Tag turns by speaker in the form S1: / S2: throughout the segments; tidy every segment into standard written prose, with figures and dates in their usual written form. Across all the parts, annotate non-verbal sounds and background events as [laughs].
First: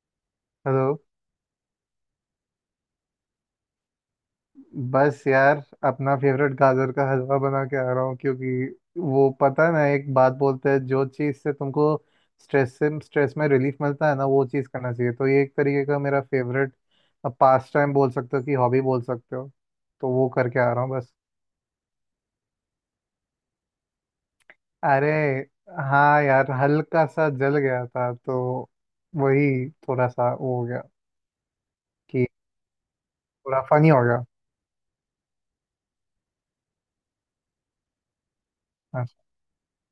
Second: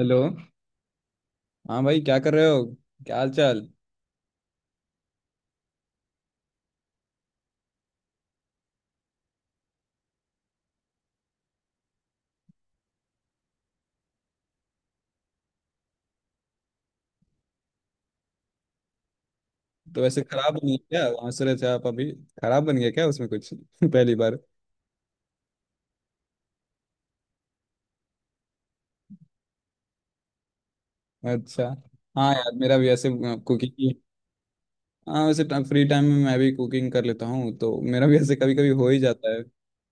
S1: Hello.
S2: Hello.
S1: हाँ भाई, क्या कर रहे हो? क्या हाल चाल?
S2: बस यार, अपना फेवरेट गाजर का हलवा बना के आ रहा हूँ। क्योंकि वो पता है ना, एक बात बोलते हैं, जो चीज़ से तुमको स्ट्रेस से, स्ट्रेस में रिलीफ मिलता है ना, वो चीज़ करना चाहिए। तो ये एक तरीके का मेरा फेवरेट पास टाइम बोल सकते हो कि हॉबी बोल सकते हो।
S1: तो
S2: तो
S1: वैसे
S2: वो
S1: खराब
S2: करके
S1: बन
S2: आ
S1: गया
S2: रहा हूँ
S1: क्या,
S2: बस।
S1: वहाँ से रहे थे आप अभी? खराब बन गया क्या उसमें कुछ? [laughs] पहली बार।
S2: अरे हाँ यार, हल्का सा जल गया था तो वही थोड़ा सा वो हो गया
S1: अच्छा।
S2: कि
S1: हाँ यार, मेरा भी ऐसे
S2: थोड़ा
S1: कुकिंग
S2: फनी
S1: की।
S2: हो गया।
S1: हाँ वैसे फ्री टाइम में मैं भी कुकिंग कर लेता हूँ, तो मेरा भी ऐसे कभी कभी हो ही
S2: हाँ,
S1: जाता है।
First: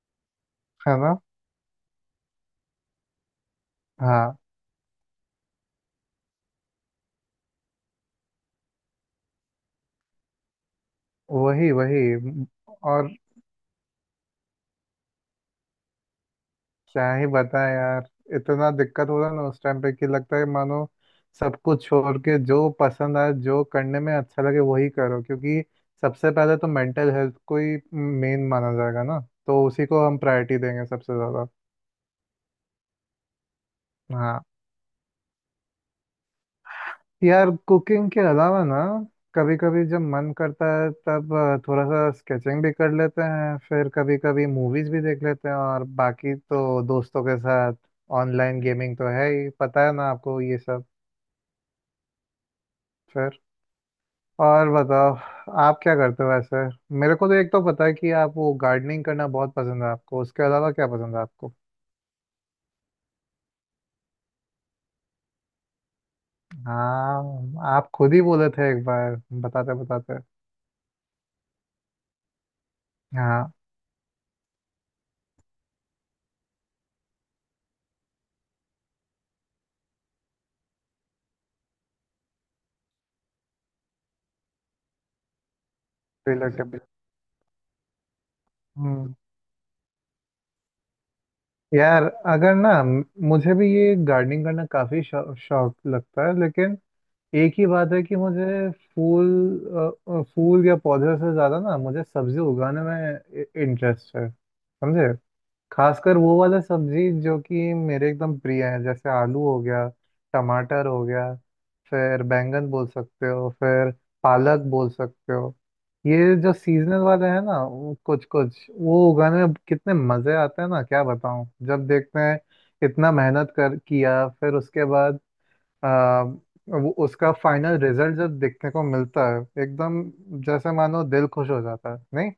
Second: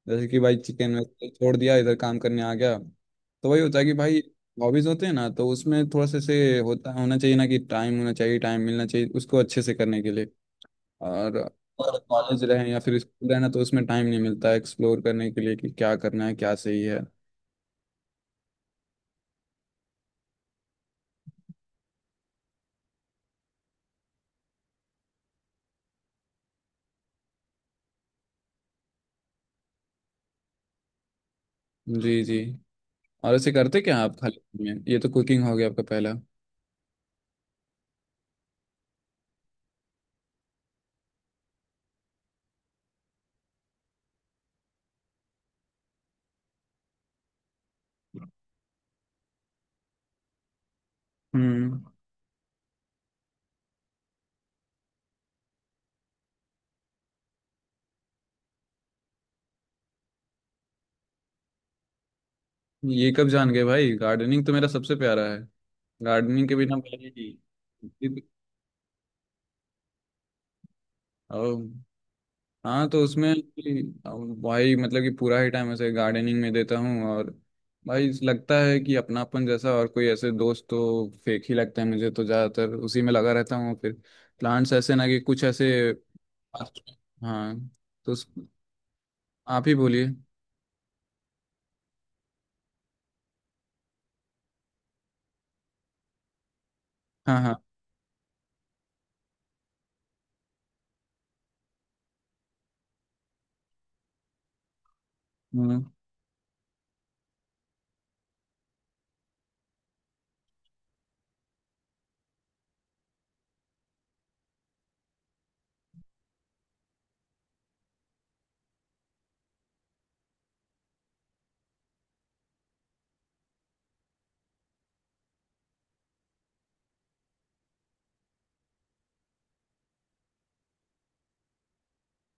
S1: जैसे कि भाई चिकन
S2: है ना।
S1: वैसे छोड़ दिया, इधर काम करने आ गया, तो वही होता है कि भाई
S2: हाँ।
S1: हॉबीज होते हैं ना, तो उसमें थोड़ा सा से होता होना चाहिए ना कि टाइम होना चाहिए, टाइम मिलना चाहिए उसको अच्छे से करने के लिए। और
S2: वही
S1: अगर
S2: वही
S1: कॉलेज रहें या फिर
S2: और
S1: स्कूल रहना तो उसमें टाइम नहीं मिलता एक्सप्लोर करने के लिए कि क्या करना है, क्या सही है।
S2: क्या ही बताएं यार, इतना दिक्कत हो रहा ना उस टाइम पे कि लगता है मानो सब कुछ छोड़ के जो पसंद आए, जो करने में अच्छा लगे वही करो। क्योंकि सबसे पहले तो मेंटल हेल्थ को ही मेन माना जाएगा ना। तो उसी को हम प्रायोरिटी देंगे सबसे ज़्यादा।
S1: जी जी। और ऐसे करते क्या आप खाली
S2: हाँ
S1: time में? ये तो कुकिंग हो गया आपका पहला।
S2: यार, कुकिंग के अलावा ना, कभी कभी जब मन करता है तब थोड़ा सा स्केचिंग भी कर लेते हैं। फिर कभी कभी मूवीज़ भी देख लेते हैं। और बाकी तो दोस्तों के साथ ऑनलाइन गेमिंग तो है ही, पता है ना आपको ये सब।
S1: हम्म।
S2: और बताओ, आप क्या करते हो वैसे। मेरे को तो एक तो पता है कि आप वो गार्डनिंग करना बहुत पसंद है आपको। उसके अलावा क्या पसंद है आपको।
S1: ये कब जान गए भाई, गार्डनिंग तो मेरा सबसे प्यारा है। गार्डनिंग के बिना पहले ही।
S2: हाँ, आप खुद ही बोले थे एक बार बताते बताते।
S1: ओ हाँ, तो उसमें
S2: हाँ।
S1: कि भाई मतलब कि पूरा ही टाइम ऐसे गार्डनिंग में देता हूँ। और भाई लगता है कि अपनापन जैसा, और कोई ऐसे दोस्त तो फेक ही लगता है, मुझे तो ज़्यादातर उसी में लगा रहता हूँ। फिर प्लांट्स ऐसे ना कि कुछ ऐसे।
S2: रिलेटेबल।
S1: हाँ। तो उस-
S2: हम्म।
S1: आप ही बोलिए।
S2: यार, अगर ना मुझे भी ये गार्डनिंग करना काफी शौक लगता है। लेकिन
S1: हाँ
S2: एक
S1: हाँ।
S2: ही बात है कि मुझे फूल, फूल या पौधे से ज्यादा ना मुझे सब्जी उगाने में इंटरेस्ट है समझे।
S1: हम्म।
S2: खासकर वो वाला सब्जी जो कि मेरे एकदम प्रिय है, जैसे आलू हो गया, टमाटर हो गया, फिर बैंगन बोल सकते हो, फिर पालक बोल सकते हो। ये जो सीजनल वाले हैं ना, वो कुछ कुछ वो उगाने में कितने मजे आते हैं ना, क्या बताऊं। जब देखते हैं इतना मेहनत कर किया, फिर उसके बाद आ, वो उसका फाइनल रिजल्ट जब देखने को मिलता है, एकदम जैसे मानो दिल खुश हो जाता है नहीं।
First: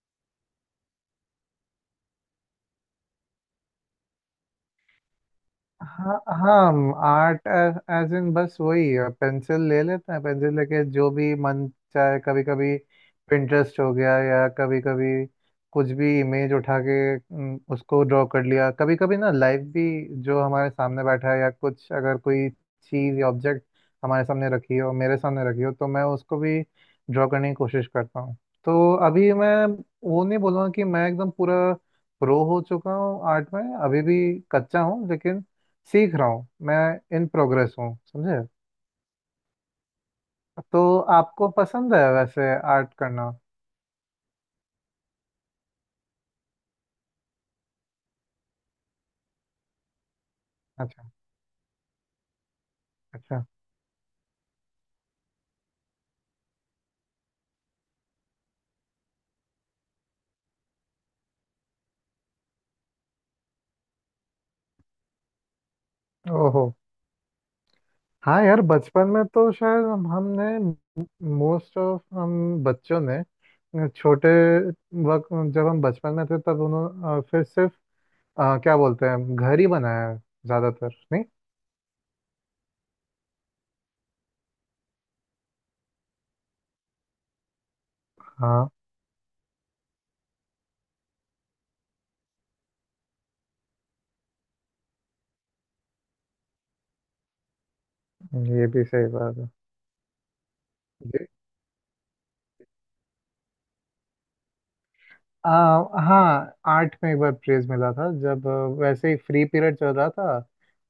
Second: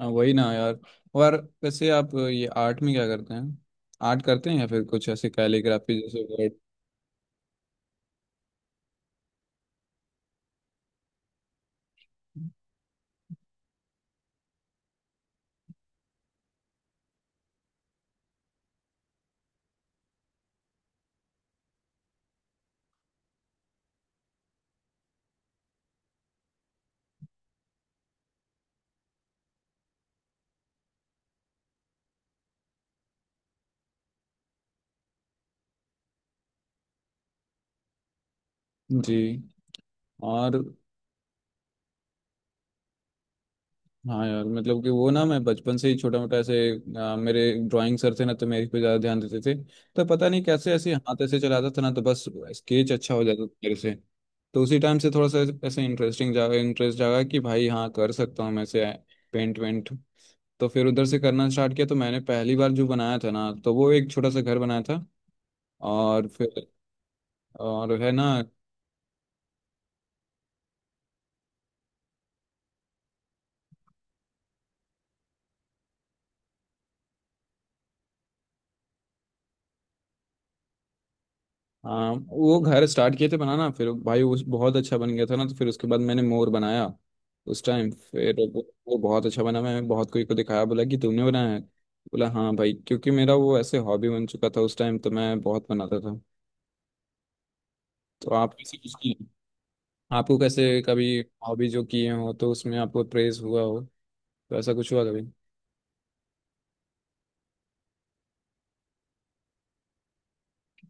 S1: हाँ, वही ना यार। और वैसे आप ये आर्ट में क्या करते हैं? आर्ट करते हैं या फिर कुछ ऐसे कैलीग्राफी
S2: हाँ
S1: जैसे वर्ड?
S2: हाँ, आर्ट एज इन बस वही, पेंसिल ले लेते हैं। पेंसिल लेके जो भी मन चाहे, कभी कभी पिंटरेस्ट हो गया, या कभी कभी कुछ भी इमेज उठा के उसको ड्रॉ कर लिया। कभी कभी ना लाइव भी, जो हमारे सामने बैठा है, या कुछ अगर कोई चीज़ या ऑब्जेक्ट हमारे सामने रखी हो, मेरे सामने रखी हो तो मैं उसको भी ड्रॉ करने की कोशिश करता हूँ। तो अभी मैं वो नहीं बोलूँगा कि मैं एकदम पूरा प्रो हो चुका हूँ आर्ट में। अभी भी कच्चा हूँ, लेकिन सीख रहा हूँ, मैं इन प्रोग्रेस हूँ समझे।
S1: जी। और
S2: तो आपको पसंद है वैसे आर्ट करना।
S1: हाँ यार, मतलब कि वो ना मैं बचपन से ही छोटा मोटा ऐसे, मेरे ड्राइंग सर थे ना, तो मेरे पे ज्यादा ध्यान देते थे। तो पता नहीं कैसे ऐसे
S2: अच्छा
S1: हाथ ऐसे चलाता था ना, तो बस स्केच अच्छा हो
S2: अच्छा।
S1: जाता था मेरे से। तो उसी टाइम से थोड़ा सा ऐसे इंटरेस्टिंग जागा, इंटरेस्ट जागा कि भाई हाँ, कर सकता हूँ मैं से पेंट वेंट। तो फिर उधर से करना स्टार्ट किया, तो मैंने पहली बार जो बनाया था ना, तो वो एक छोटा सा घर बनाया था। और
S2: ओहो।
S1: फिर और है ना,
S2: हाँ यार, बचपन में तो शायद हमने, मोस्ट ऑफ हम बच्चों ने छोटे वक्त, जब हम बचपन में थे तब उन्होंने फिर सिर्फ क्या बोलते हैं, घर ही बनाया है ज्यादातर, नहीं।
S1: हाँ वो घर स्टार्ट किए थे बनाना, फिर भाई उस बहुत अच्छा बन गया था ना, तो फिर उसके बाद मैंने मोर बनाया उस टाइम। फिर
S2: हाँ,
S1: वो बहुत अच्छा बना, मैंने बहुत कोई को दिखाया, बोला कि तुमने बनाया है, बोला हाँ भाई, क्योंकि मेरा वो ऐसे हॉबी बन चुका था उस टाइम, तो मैं बहुत बनाता था। तो आप
S2: ये
S1: कैसे
S2: भी
S1: कुछ
S2: सही
S1: किए?
S2: बात
S1: आपको कैसे कभी
S2: है।
S1: हॉबी जो किए हो तो उसमें आपको प्रेज हुआ हो, तो ऐसा कुछ हुआ कभी?
S2: आ, हाँ, आर्ट में एक बार प्रेज मिला था, जब वैसे ही फ्री पीरियड चल रहा था।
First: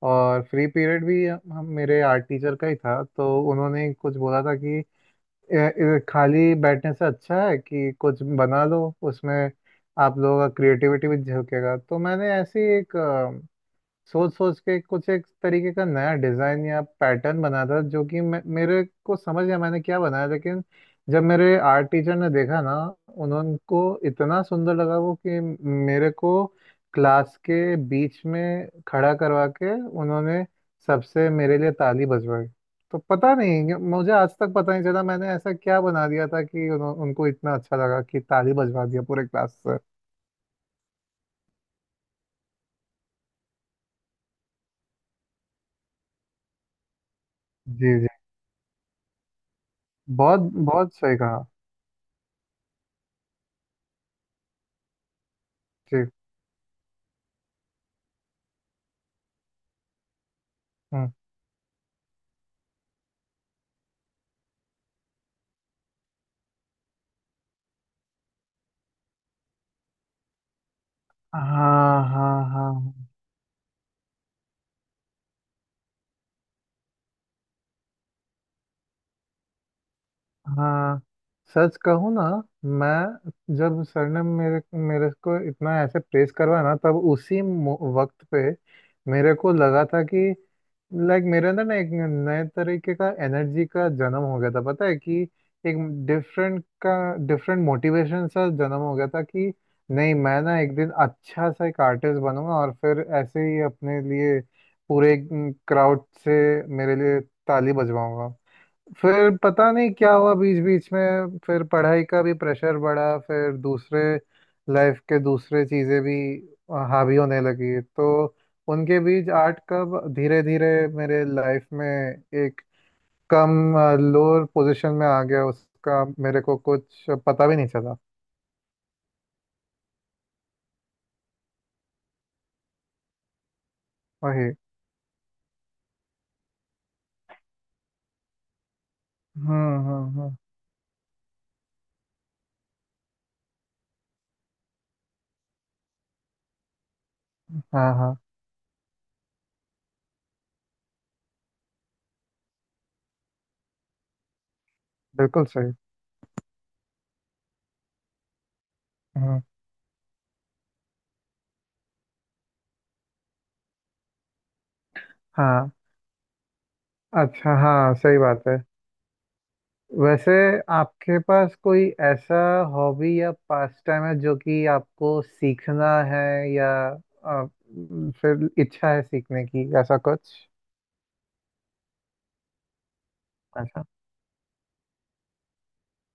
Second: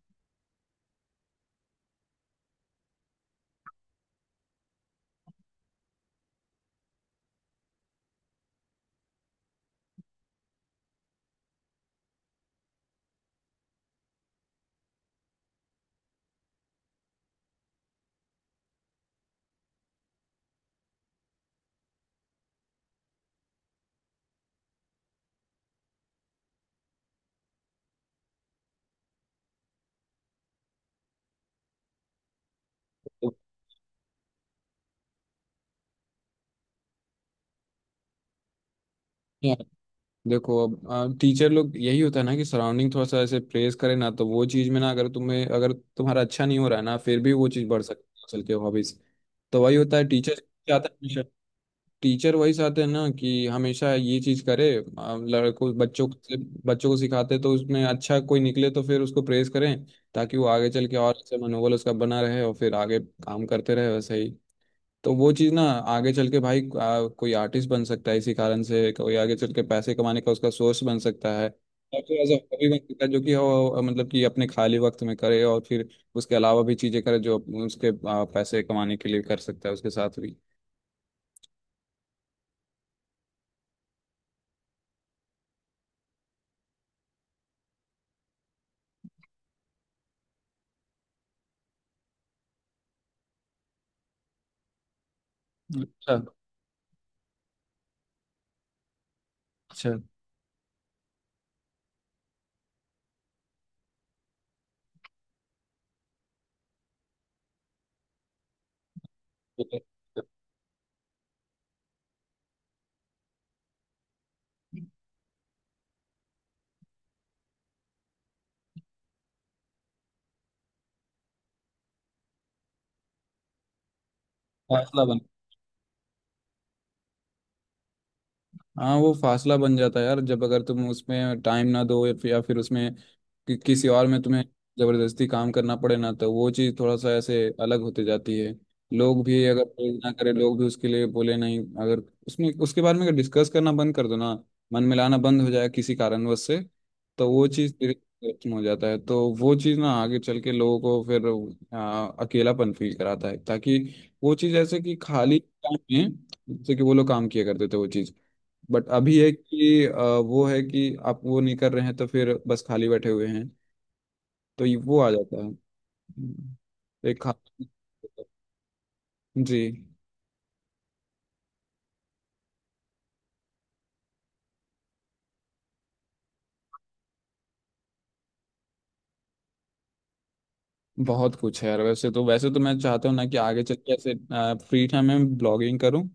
S2: और फ्री पीरियड भी हम मेरे आर्ट टीचर का ही था। तो उन्होंने कुछ बोला था कि खाली बैठने से अच्छा है कि कुछ बना लो, उसमें आप लोगों का क्रिएटिविटी भी झलकेगा"। तो मैंने ऐसे ही एक सोच सोच के कुछ एक तरीके का नया डिजाइन या पैटर्न बना था, जो कि मेरे को समझ गया मैंने क्या बनाया। लेकिन जब मेरे आर्ट टीचर ने देखा ना, उन्होंने को इतना सुंदर लगा वो कि मेरे को क्लास के बीच में खड़ा करवा के उन्होंने सबसे मेरे लिए ताली बजवाई। तो पता नहीं, मुझे आज तक पता नहीं चला मैंने ऐसा क्या बना दिया था कि उनको इतना अच्छा लगा कि ताली बजवा दिया पूरे क्लास से।
S1: देखो, अब टीचर लोग यही होता है ना कि सराउंडिंग थोड़ा सा ऐसे प्रेस करे ना, तो वो चीज में ना, अगर तुम्हें अगर तुम्हारा अच्छा नहीं हो रहा है ना, फिर भी वो चीज बढ़
S2: जी जी।
S1: सकती है चल के हॉबीज। तो वही होता है, टीचर
S2: बहुत,
S1: चाहते
S2: बहुत
S1: हैं
S2: सही
S1: हमेशा।
S2: कहा।
S1: टीचर वही चाहते हैं ना कि हमेशा ये चीज करे। लड़कों
S2: जी।
S1: बच्चों को से- बच्चों को सिखाते तो उसमें अच्छा कोई निकले तो फिर उसको प्रेज करें, ताकि वो आगे चल के
S2: हम्म।
S1: और अच्छा मनोबल उसका बना रहे और फिर आगे काम करते रहे वैसे ही। तो वो चीज़ ना आगे चल के भाई कोई आर्टिस्ट बन सकता है, इसी कारण से कोई आगे चल के पैसे कमाने का उसका सोर्स बन सकता है। और
S2: हाँ
S1: फिर एज
S2: हाँ
S1: हॉबी
S2: हाँ
S1: बन सकता है जो कि वो मतलब कि अपने खाली वक्त में करे और फिर उसके अलावा भी चीज़ें करे जो उसके पैसे कमाने के लिए कर सकता है उसके साथ भी।
S2: हाँ। सच कहूँ ना, मैं जब सर ने मेरे मेरे को इतना ऐसे प्रेस करवाया ना, तब उसी वक्त पे मेरे को लगा था कि लाइक मेरे अंदर ना एक नए तरीके का एनर्जी का जन्म हो गया था, पता है कि एक
S1: अच्छा
S2: डिफरेंट का डिफरेंट मोटिवेशन सा जन्म हो गया था कि
S1: अच्छा।
S2: नहीं, मैं ना एक दिन अच्छा सा एक आर्टिस्ट बनूंगा और फिर ऐसे ही अपने लिए पूरे क्राउड से मेरे लिए ताली बजवाऊंगा। फिर पता नहीं क्या हुआ, बीच बीच में फिर पढ़ाई का भी प्रेशर बढ़ा। फिर दूसरे लाइफ के दूसरे चीज़ें भी हावी होने लगी। तो उनके बीच आर्ट कब धीरे धीरे मेरे लाइफ में एक कम लोअर पोजीशन
S1: फासला
S2: में
S1: बन,
S2: आ गया उसका मेरे को कुछ पता भी नहीं चला।
S1: हाँ वो फासला बन जाता है यार जब अगर तुम उसमें टाइम ना दो या फिर उसमें कि किसी और में तुम्हें
S2: वही।
S1: जबरदस्ती काम करना पड़े ना, तो वो चीज़ थोड़ा सा ऐसे अलग होते जाती है। लोग भी अगर प्रेज ना करे,
S2: हम्म।
S1: लोग भी उसके लिए बोले नहीं, अगर उसमें उसके बारे में अगर डिस्कस करना बंद कर दो ना, मन मिलाना बंद हो जाए किसी कारणवश से, तो वो चीज़
S2: हाँ
S1: धीरे
S2: हाँ।
S1: धीरे खत्म हो जाता है। तो वो चीज़ ना आगे चल के लोगों को फिर अकेलापन फील कराता है, ताकि वो चीज़ ऐसे कि खाली
S2: बिल्कुल सही।
S1: टाइम में जैसे कि वो लोग काम किया करते थे वो चीज़, बट अभी है
S2: हम्म।
S1: कि वो है कि आप वो नहीं कर रहे हैं, तो फिर बस खाली बैठे हुए हैं। तो ये वो आ जाता है।
S2: हाँ।
S1: हम्म, एक खा।
S2: अच्छा, हाँ सही बात है।
S1: जी।
S2: वैसे आपके पास कोई ऐसा हॉबी या पास टाइम है जो कि आपको सीखना है, या आ, फिर इच्छा है सीखने की, ऐसा कुछ।
S1: बहुत कुछ है यार, वैसे तो मैं चाहता हूँ ना कि आगे चल
S2: अच्छा
S1: के ऐसे फ्री टाइम में ब्लॉगिंग करूँ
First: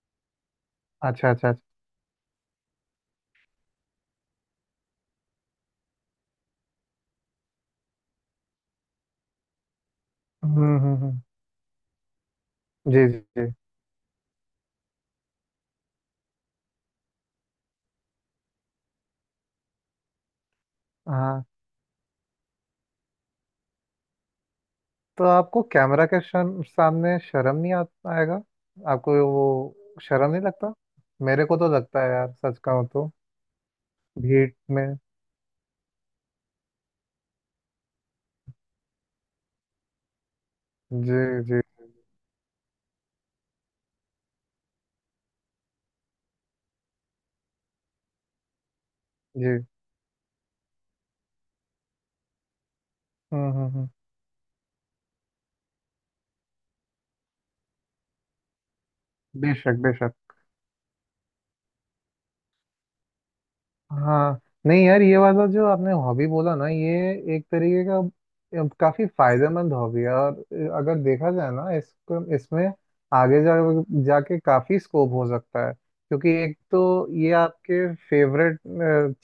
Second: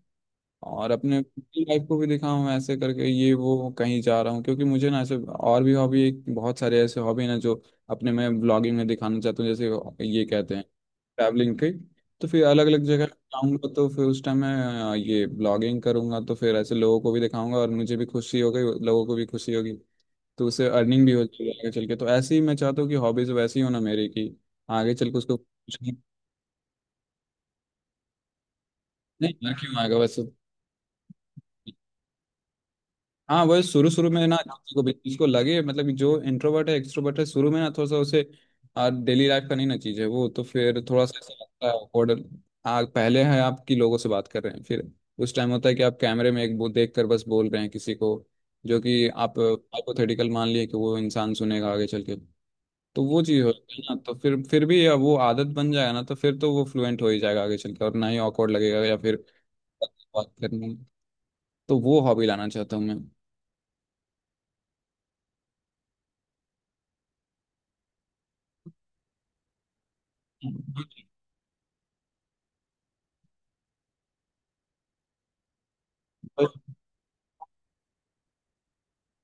S1: और अपने
S2: अच्छा अच्छा अच्छा।
S1: लाइफ को भी दिखाऊं ऐसे करके ये वो कहीं जा रहा हूँ, क्योंकि मुझे ना ऐसे और भी हॉबी एक बहुत सारे ऐसे हॉबी ना जो अपने मैं ब्लॉगिंग में दिखाना चाहता हूँ। जैसे ये कहते
S2: हम्म
S1: हैं
S2: हम्म हम्म।
S1: ट्रैवलिंग की, तो फिर अलग अलग जगह
S2: जी जी जी।
S1: जाऊंगा, तो फिर उस टाइम मैं ये ब्लॉगिंग करूंगा, तो फिर ऐसे लोगों को भी दिखाऊंगा और मुझे भी खुशी होगी, लोगों को भी खुशी होगी। तो उससे अर्निंग भी
S2: हाँ,
S1: होती है आगे चल के, तो ऐसे ही मैं चाहता हूँ कि हॉबीज वैसी हो ना मेरी की आगे चल के
S2: तो
S1: उसको
S2: आपको
S1: कुछ नहीं।
S2: कैमरा के सामने शर्म नहीं आ, आएगा, आपको
S1: नहीं, ना क्यों
S2: वो
S1: आएगा वैसे?
S2: शर्म नहीं लगता। मेरे को तो लगता है यार सच कहूँ तो।
S1: हाँ वही शुरू शुरू में ना
S2: भीड़
S1: किसी को
S2: में।
S1: भी चीज को लगे मतलब कि जो इंट्रोवर्ट है एक्सट्रोवर्ट है शुरू में ना थोड़ा सा उसे डेली लाइफ का नहीं ना चीज है वो, तो फिर थोड़ा सा
S2: जी
S1: ऐसा
S2: जी
S1: लगता है awkward। पहले है आपकी लोगों से बात कर रहे हैं, फिर उस टाइम होता है कि आप कैमरे में एक वो देख कर बस बोल रहे हैं किसी को, जो कि आप
S2: जी।
S1: हाइपोथेटिकल मान लिए कि वो इंसान सुनेगा आगे चल के। तो वो चीज़ होती
S2: हम्म।
S1: है ना, तो फिर भी अब वो आदत बन जाएगा ना, तो फिर तो वो फ्लुएंट हो ही जाएगा आगे चल के और ना ही awkward लगेगा या फिर
S2: बेशक बेशक।
S1: बात करने में। तो वो हॉबी लाना चाहता हूँ मैं।
S2: हाँ। नहीं यार, ये वाला जो आपने हॉबी बोला ना, ये एक तरीके का काफी फायदेमंद हॉबी है। और अगर देखा जाए ना इसको, इसमें आगे जा जाके काफी स्कोप हो सकता है। क्योंकि एक
S1: [laughs]
S2: तो ये आपके फेवरेट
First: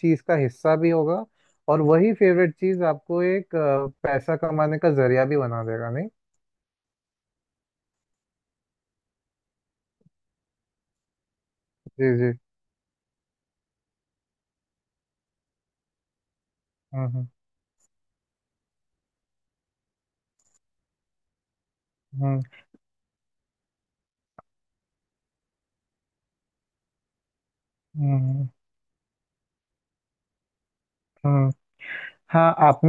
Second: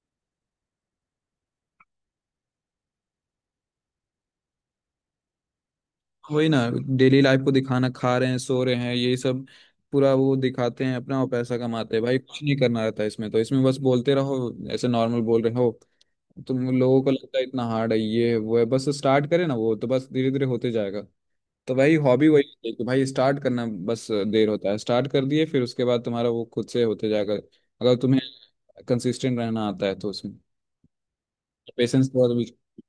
S2: चीज का हिस्सा भी होगा, और वही फेवरेट चीज आपको एक पैसा कमाने का जरिया भी बना देगा नहीं।
S1: वही ना। डेली लाइफ को दिखाना, खा रहे हैं, सो रहे हैं, यही सब पूरा वो दिखाते हैं अपना और पैसा कमाते हैं
S2: जी
S1: भाई,
S2: जी।
S1: कुछ नहीं करना रहता है इसमें, तो इसमें बस बोलते रहो ऐसे नॉर्मल बोल रहे हो। तुम लोगों को
S2: हम्म
S1: लगता है इतना हार्ड है, ये है, वो है, बस स्टार्ट करें ना, वो तो बस धीरे धीरे होते जाएगा। तो भाई हॉबी
S2: हम्म
S1: वही है कि भाई स्टार्ट करना बस, देर होता है स्टार्ट कर दिए फिर उसके बाद तुम्हारा वो खुद से होते जाकर, अगर
S2: हम्म
S1: तुम्हें
S2: हम्म
S1: कंसिस्टेंट रहना आता है, तो उसमें
S2: हम्म।
S1: पेशेंस बहुत भी।
S2: हाँ आप,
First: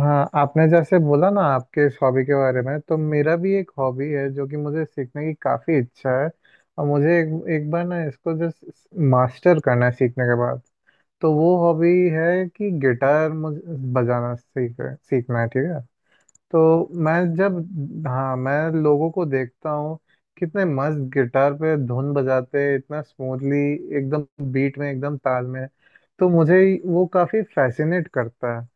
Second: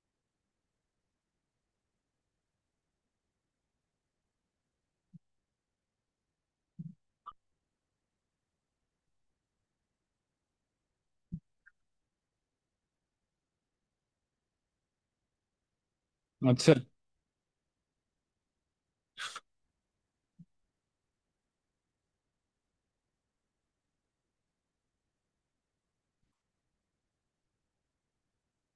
S2: हाँ आपने जैसे बोला ना आपके इस हॉबी के बारे में, तो मेरा भी एक हॉबी है जो कि मुझे सीखने की काफ़ी इच्छा है। और मुझे एक, एक बार ना इसको जस्ट मास्टर करना है सीखने के बाद। तो वो हॉबी है कि गिटार मुझे बजाना सीखना है ठीक है।
S1: अच्छा।
S2: तो मैं जब, हाँ मैं लोगों को देखता हूँ कितने मस्त गिटार पे धुन बजाते हैं, इतना स्मूथली, एकदम बीट में, एकदम ताल में। तो मुझे वो काफी फैसिनेट करता है।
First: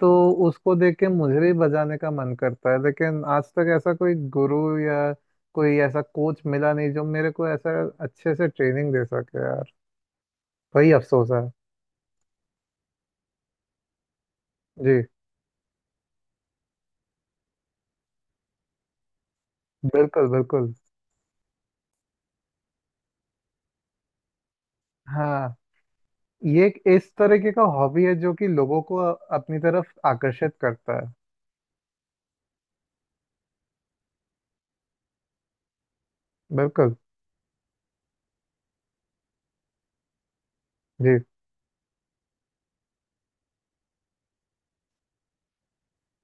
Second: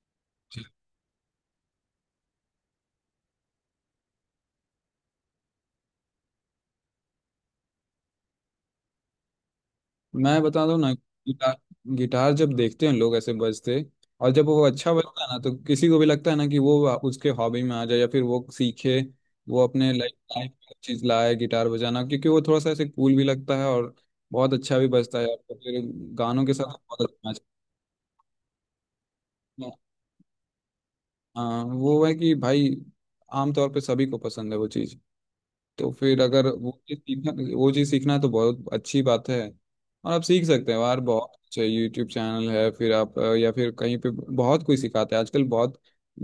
S2: तो उसको देख के मुझे भी बजाने का मन करता है। लेकिन आज तक ऐसा कोई गुरु या कोई ऐसा कोच मिला नहीं जो मेरे को ऐसा अच्छे से ट्रेनिंग दे सके यार।
S1: मैं बता दूं
S2: वही
S1: ना,
S2: अफसोस है।
S1: गिटार गिटार जब देखते हैं लोग ऐसे बजते, और जब वो अच्छा
S2: जी।
S1: बजता है ना, तो किसी को भी लगता है ना कि वो उसके हॉबी में आ जाए या फिर वो सीखे, वो अपने लाइफ
S2: बिल्कुल
S1: लाइफ
S2: बिल्कुल।
S1: में चीज लाए गिटार बजाना, क्योंकि वो थोड़ा सा ऐसे कूल भी लगता है और बहुत अच्छा भी बजता है, और
S2: हाँ,
S1: फिर गानों के साथ
S2: ये एक
S1: बहुत
S2: इस
S1: अच्छा
S2: तरीके का हॉबी है जो कि लोगों को अपनी
S1: match।
S2: तरफ आकर्षित करता है।
S1: हाँ वो है कि भाई आमतौर पे सभी को पसंद है वो चीज़। तो फिर अगर
S2: बिल्कुल।
S1: वो चीज़ सीखना है, तो बहुत अच्छी बात है। और आप सीख सकते हैं यार,
S2: जी।
S1: बहुत अच्छा यूट्यूब चैनल है, फिर आप या फिर कहीं पे बहुत कोई सिखाता है आजकल, बहुत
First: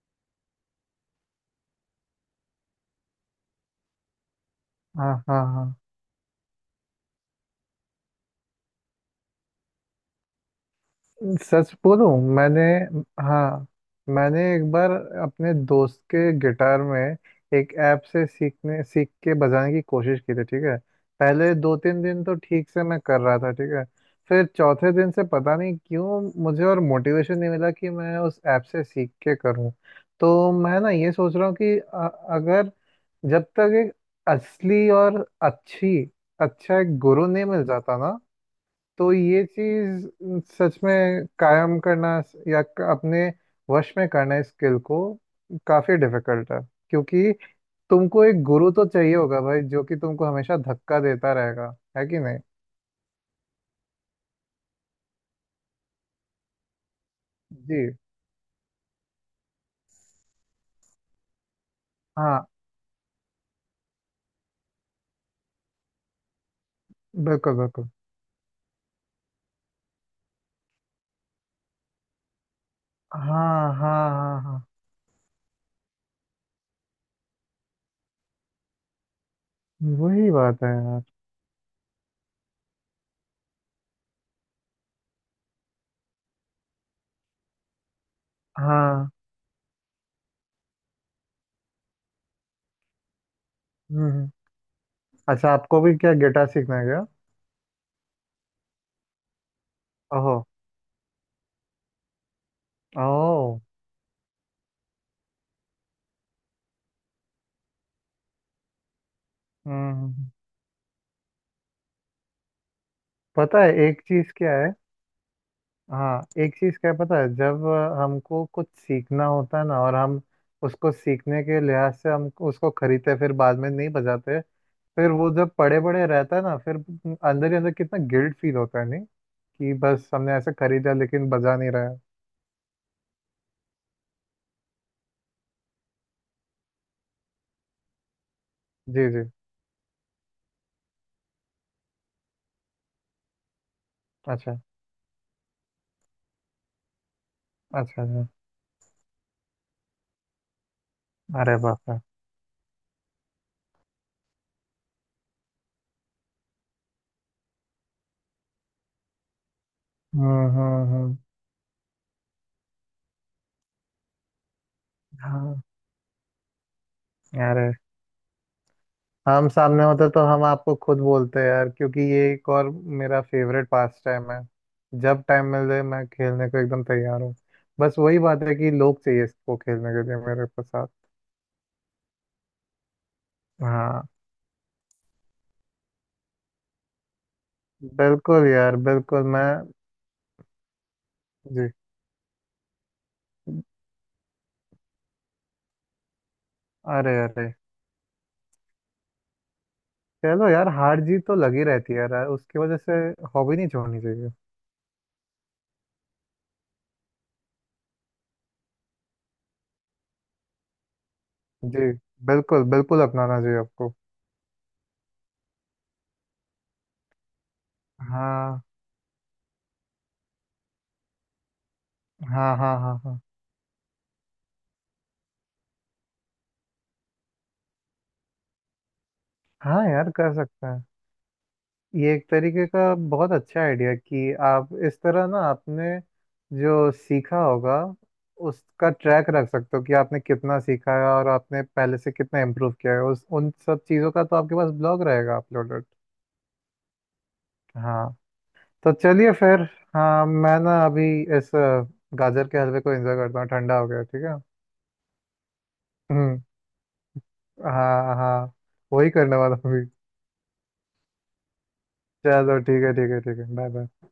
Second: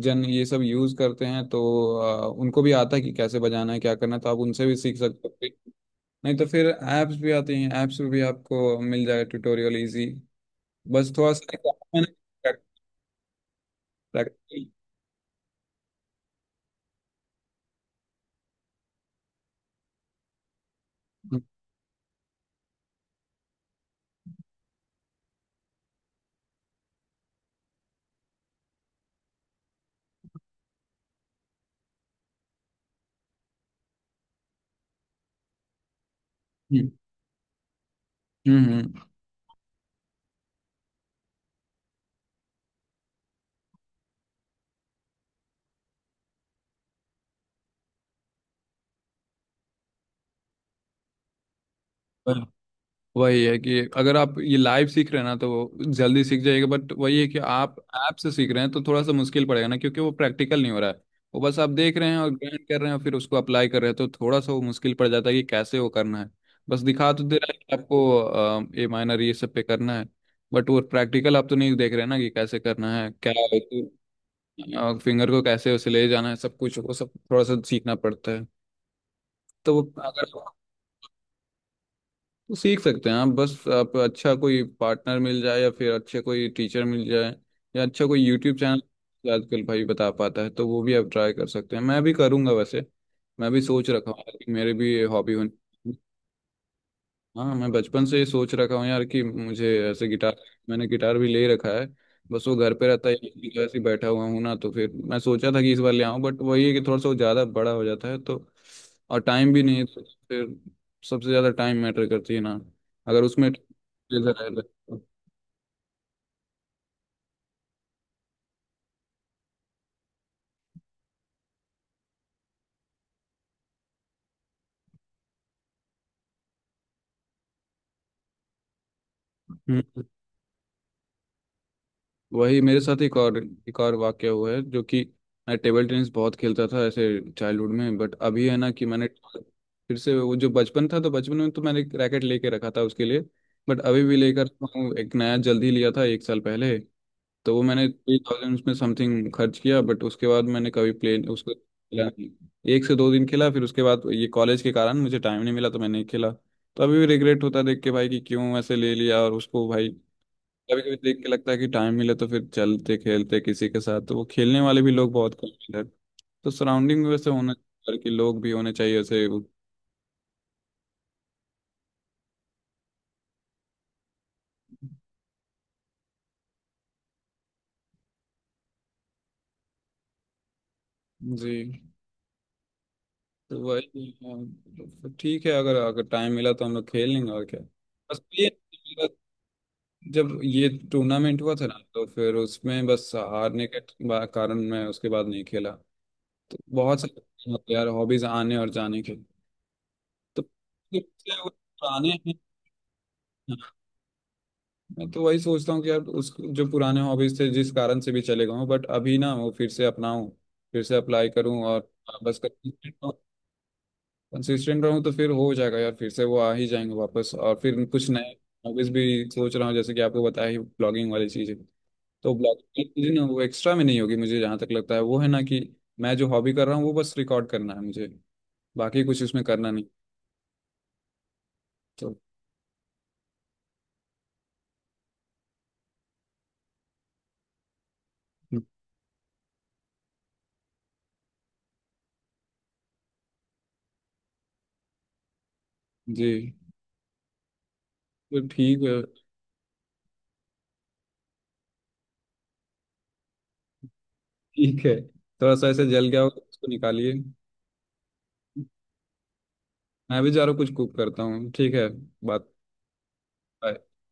S1: जन ये सब यूज़ करते हैं तो उनको भी आता है कि कैसे बजाना है, क्या करना है, तो आप उनसे भी सीख
S2: हाँ
S1: सकते हो
S2: हाँ
S1: फिर।
S2: हाँ।
S1: नहीं तो फिर ऐप्स भी आती हैं, ऐप्स पे भी आपको मिल जाएगा ट्यूटोरियल इजी। बस थोड़ा सा
S2: सच बोलूं, मैंने हाँ मैंने
S1: प्रैक्टिस।
S2: एक बार अपने दोस्त के गिटार में एक ऐप से सीख के बजाने की कोशिश की थी, ठीक है।
S1: हम्म
S2: पहले दो तीन दिन तो ठीक से मैं कर रहा था ठीक है। फिर चौथे दिन से पता नहीं क्यों मुझे और मोटिवेशन नहीं मिला कि मैं उस ऐप से सीख के करूं। तो मैं ना ये सोच रहा हूँ कि अगर, जब तक एक असली और अच्छी अच्छा एक गुरु नहीं मिल जाता ना,
S1: हम्म हम्म,
S2: तो ये चीज सच में कायम करना या अपने वश में करना इस स्किल को काफी डिफिकल्ट है। क्योंकि तुमको एक गुरु तो चाहिए होगा भाई जो कि तुमको हमेशा धक्का देता रहेगा, है कि नहीं।
S1: हम्म। वही है कि अगर आप ये लाइव सीख रहे हैं ना तो वो जल्दी सीख जाएगा, बट वही है कि आप
S2: जी।
S1: ऐप से सीख रहे हैं तो थोड़ा सा मुश्किल पड़ेगा ना, क्योंकि वो प्रैक्टिकल नहीं हो रहा है। वो बस आप देख रहे हैं और
S2: हाँ,
S1: ग्राइंड कर रहे हैं और फिर उसको अप्लाई कर रहे हैं, तो थोड़ा सा वो मुश्किल पड़ जाता है कि कैसे वो करना है। बस दिखा तो दे रहा
S2: बिल्कुल
S1: है कि
S2: बिल्कुल।
S1: आपको ए माइनर ये सब पे करना है, बट वो प्रैक्टिकल आप तो नहीं देख रहे ना कि कैसे करना है क्या,
S2: हाँ हाँ हाँ हाँ,
S1: फिंगर को कैसे उसे ले जाना है, सब कुछ वो सब थोड़ा सा सीखना पड़ता है। तो वो अगर
S2: वही बात है यार।
S1: तो सीख सकते हैं आप, बस आप अच्छा कोई पार्टनर मिल जाए या फिर अच्छे कोई टीचर मिल जाए या अच्छा कोई यूट्यूब
S2: हाँ।
S1: चैनल आजकल भाई बता पाता है, तो वो भी आप ट्राई कर सकते हैं। मैं भी करूँगा वैसे, मैं भी सोच रखा
S2: हम्म
S1: हूँ
S2: हम्म।
S1: कि मेरे भी हॉबी
S2: अच्छा, आपको भी
S1: होनी।
S2: क्या गिटार सीखना है क्या।
S1: हाँ, मैं बचपन से ये सोच रखा हूँ यार कि मुझे ऐसे गिटार,
S2: ओहो।
S1: मैंने गिटार भी ले रखा है। बस वो घर पे रहता है, एक
S2: ओह।
S1: जगह से बैठा हुआ हूँ ना, तो फिर मैं सोचा था कि इस बार ले आऊँ, बट वही है कि थोड़ा सा वो ज़्यादा बड़ा हो जाता है तो, और टाइम भी नहीं
S2: हम्म
S1: है, तो
S2: हम्म, हम्म।
S1: फिर सबसे ज़्यादा टाइम मैटर करती है ना अगर उसमें।
S2: पता है एक चीज क्या है, हाँ एक चीज क्या है पता है, जब हमको कुछ सीखना होता है ना, और हम उसको सीखने के लिहाज से हम उसको खरीदते हैं, फिर बाद में नहीं बजाते। फिर वो जब पड़े पड़े रहता है ना, फिर अंदर ही अंदर कितना गिल्ट फील होता है नहीं, कि
S1: हम्म।
S2: बस हमने ऐसे खरीदा लेकिन बजा नहीं रहा है।
S1: वही मेरे साथ एक और वाक्य हुआ है जो कि मैं टेबल टेनिस बहुत खेलता था ऐसे चाइल्डहुड में, बट अभी है ना कि मैंने
S2: जी जी।
S1: फिर से वो जो बचपन था, तो बचपन में तो मैंने एक रैकेट लेके रखा था उसके लिए। बट अभी भी लेकर
S2: अच्छा
S1: तो हूँ, एक नया जल्दी लिया था एक साल पहले। तो वो मैंने
S2: अच्छा
S1: थ्री
S2: अच्छा।
S1: थाउजेंड उसमें समथिंग खर्च किया, बट उसके बाद मैंने कभी प्ले उसको
S2: अरे बाप रे।
S1: खेला नहीं। एक से दो दिन खेला, फिर उसके बाद ये कॉलेज के कारण मुझे टाइम नहीं मिला तो मैंने नहीं खेला। तो अभी भी रिग्रेट होता है देख के भाई कि क्यों ऐसे ले लिया और उसको भाई कभी कभी
S2: हम्म।
S1: देख के लगता है कि टाइम मिले तो फिर चलते खेलते किसी के साथ, तो वो खेलने वाले भी लोग बहुत कम हैं
S2: हाँ।
S1: इधर। तो सराउंडिंग में वैसे होना
S2: अरे,
S1: चाहिए कि लोग भी होने चाहिए ऐसे वो।
S2: हम सामने होते तो हम आपको खुद बोलते यार, क्योंकि ये एक और मेरा फेवरेट पास टाइम है। जब टाइम मिल जाए मैं खेलने को एकदम तैयार हूँ। बस वही बात है कि लोग चाहिए इसको खेलने के लिए मेरे के साथ।
S1: जी। तो
S2: हाँ,
S1: वही हाँ, तो ठीक है, अगर अगर टाइम मिला तो हम लोग खेल लेंगे, और क्या। बस
S2: बिल्कुल
S1: ये
S2: यार बिल्कुल। मैं।
S1: जब ये टूर्नामेंट हुआ था
S2: जी।
S1: ना, तो फिर उसमें बस हारने के कारण मैं उसके बाद नहीं खेला। तो बहुत
S2: अरे
S1: सारे
S2: अरे,
S1: मतलब यार हॉबीज आने और जाने के, तो
S2: चलो यार, हार जीत तो लगी रहती है
S1: पुराने
S2: यार।
S1: हैं।
S2: उसकी वजह से हॉबी नहीं छोड़नी चाहिए।
S1: मैं तो वही सोचता हूँ कि यार उस जो पुराने हॉबीज थे जिस कारण से भी चले गए, बट अभी ना वो फिर से अपनाऊं, फिर से अप्लाई करूँ,
S2: जी,
S1: और बस
S2: बिल्कुल बिल्कुल, अपनाना चाहिए आपको।
S1: कंसिस्टेंट रहूँ तो फिर हो जाएगा यार, फिर से वो आ ही जाएंगे वापस। और फिर कुछ नए
S2: हाँ
S1: हॉबीज भी सोच रहा हूँ, जैसे कि आपको बताया ही, ब्लॉगिंग वाली चीज़। तो
S2: हाँ हाँ हाँ
S1: ब्लॉगिंग
S2: हाँ।
S1: ना वो एक्स्ट्रा में नहीं होगी मुझे जहाँ तक लगता है, वो है ना कि मैं जो हॉबी कर रहा हूँ वो बस रिकॉर्ड करना है मुझे, बाकी कुछ उसमें करना
S2: हाँ
S1: नहीं।
S2: यार, कर सकते हैं। ये
S1: तो
S2: एक तरीके का बहुत अच्छा आइडिया कि आप इस तरह ना आपने जो सीखा होगा उसका ट्रैक रख सकते हो कि आपने कितना सीखा है और आपने पहले से कितना इम्प्रूव किया है, उस उन सब चीज़ों का तो आपके पास ब्लॉग रहेगा अपलोडेड।
S1: जी।
S2: हाँ।
S1: तो ठीक है।
S2: तो चलिए फिर, हाँ मैं ना अभी इस गाजर के हलवे को एंजॉय करता हूँ, ठंडा हो गया ठीक है।
S1: ठीक है, थोड़ा सा ऐसे जल गया हो तो
S2: हम्म।
S1: उसको निकालिए।
S2: हाँ हाँ, वही करने वाला हूँ अभी।
S1: मैं भी जा रहा हूँ, कुछ कुक करता हूँ ठीक है। बात।
S2: चलो ठीक है ठीक है ठीक है, बाय बाय।